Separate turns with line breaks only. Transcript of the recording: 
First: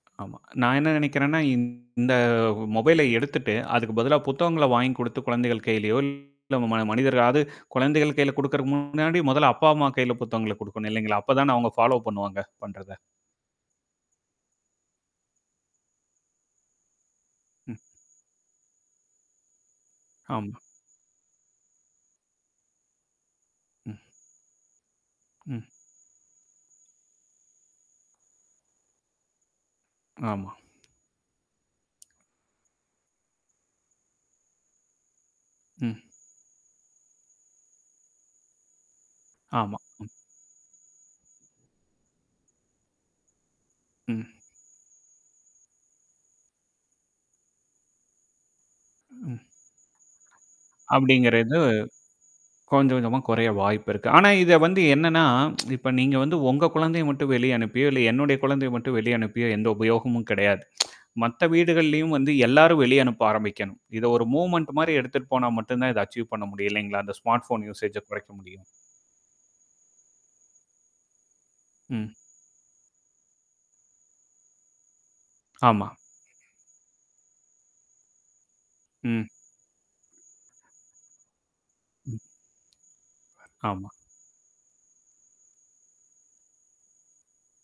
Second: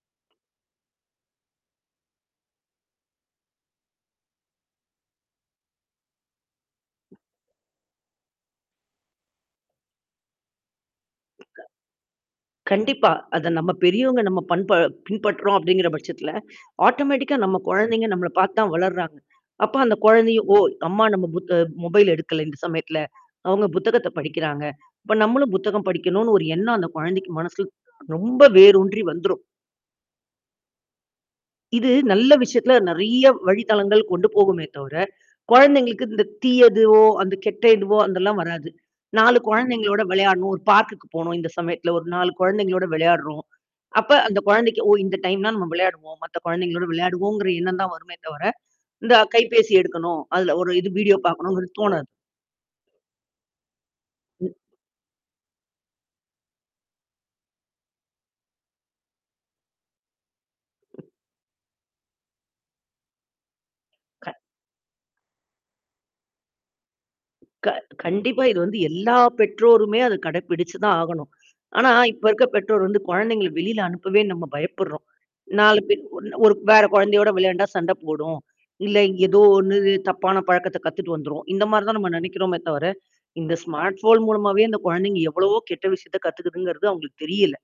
ஆமாங்க. நான் என்ன நினைக்கிறேன்னா, இந்த மொபைல எடுத்துட்டு, அதுக்கு பதிலா புத்தகங்கள வாங்கிக் குடுத்து குழந்தைகள் கையிலயோ, இல்ல உங் மனிதர்களா அது குழந்தைகள் கையில கொடுக்கறதுக்கு முன்னாடி மொதல அப்பா அம்மா கையில புத்தகங்கள கொடுக்கணும் இல்லைங்களா? அப்ப தான அவங்க ஃபாலோ பண்ணுவாங்க பண்றத.
கண்டிப்பா. அத நம்ம பெரியவங்க நம்ம பண்ப பின்பற்றுறோம் அப்படிங்கிற பட்சத்தில, ஆட்டோமேட்டிக்கா நம்ம
ம்.
குழந்தைங்க நம்மள பாத்து தான் வளருறாங்க. அப்ப அந்த குழந்தைங்க, ஓ!
ஆமா.
அம்மா நம்ம புத் அ மொபைல் எடுக்கல இந்த சமயத்தில, அவங்க
ம்.
புத்தகத்த படிக்கிறாங்க. அப்ப நம்மளும்
ம்.
புத்தகம் படிக்கனும்னு ஒரு எண்ணம், அந்த குழந்தைக்கு மனசுல, ரொம்ப வேரூன்றி வந்துரும்.
ஆமா.
இது நல்ல விஷயத்துல நிறைய வழி தளங்கள் கொண்டு போகுமே தவிர, குழந்தைகளுக்கு
ம்.
இந்த தீயதுவோ, அந்த கெட்ட இதுவோ அதெல்லாம் வராது. 4
ஆமா.
குழந்தைகளோட
ம்.
விளையாடனும். ஒரு பார்க்க்கு போகணும் இந்த சமயத்தில ஒரு 4 குழந்தைகளோடு விளையாடுறோம். அப்ப
ம்.
அந்த குழந்தைக்கு, ஓ! இந்த டைம்ன்னா நம்ம விளையாடுவோம். மத்த குழந்தைகளோடு விளையாடுவோம்ங்கிற எண்ணம் தான் வருமே தவிர, இந்த
ம்.
கைபேசி எடுக்கணும். அதில ஒரு இது வீடியோ
அப்படிங்கிறது
பாக்கனுங்கறது தோணாது.
கொஞ்சம் கொஞ்சமா குறைய வாய்ப்பு இருக்கு. ஆனா
ம்.
இத வந்து என்னன்னா, இப்ப நீங்க வந்து உங்க குழந்தைய மட்டும் வெளிய அனுப்பியோ, இல்ல என்னுடைய குழந்தைய மட்டும் வெளிய அனுப்பியோ எந்த உபயோகமும் கிடையாது. மத்த வீடுகள்லயும் வந்து எல்லாரும் வெளிய அனுப்ப ஆரம்பிக்கணும். இத ஒரு
க
மூவ்மென்ட் மாரி எடுத்துட்டு போனா மட்டும் தான், இத அச்சீவ் பண்ண முடியும் இல்லைங்களா? அந்த ஸ்மார்ட் போன்
க
யூசேஜ்ஐ குறைக்க
கண்டிப்பா. இது
முடியும்.
வந்து எல்லா பெற்றோருமே அத கடைபிடிச்சு தான் ஆகணும். ஆனா,
ம்.
இப்ப இருக்க பெற்றோர் வந்து குழந்தைங்கள வெளில அனுப்பவே நம்ம பயப்படுறோம். 4
ஆமா.
பேர் ஒரு வேற குழந்தையோட விளையாண்டா சண்ட போடும். இல்ல இங்
ம்.
ஏதோ ஒண்ணு தப்பான பழக்கத்த கத்துட்டு வந்துரும். இந்த மாரி தான் நம்ம
ம்.
நினைக்கிறோமே தவிர, இந்த
ஆமா.
ஸ்மார்ட் போன் மூலமாவே, இந்த குழந்தைங்க எவ்வளவோ கெட்ட விஷயத்த கத்துக்குதுங்கிறது அவங்களுக்கு தெரியல.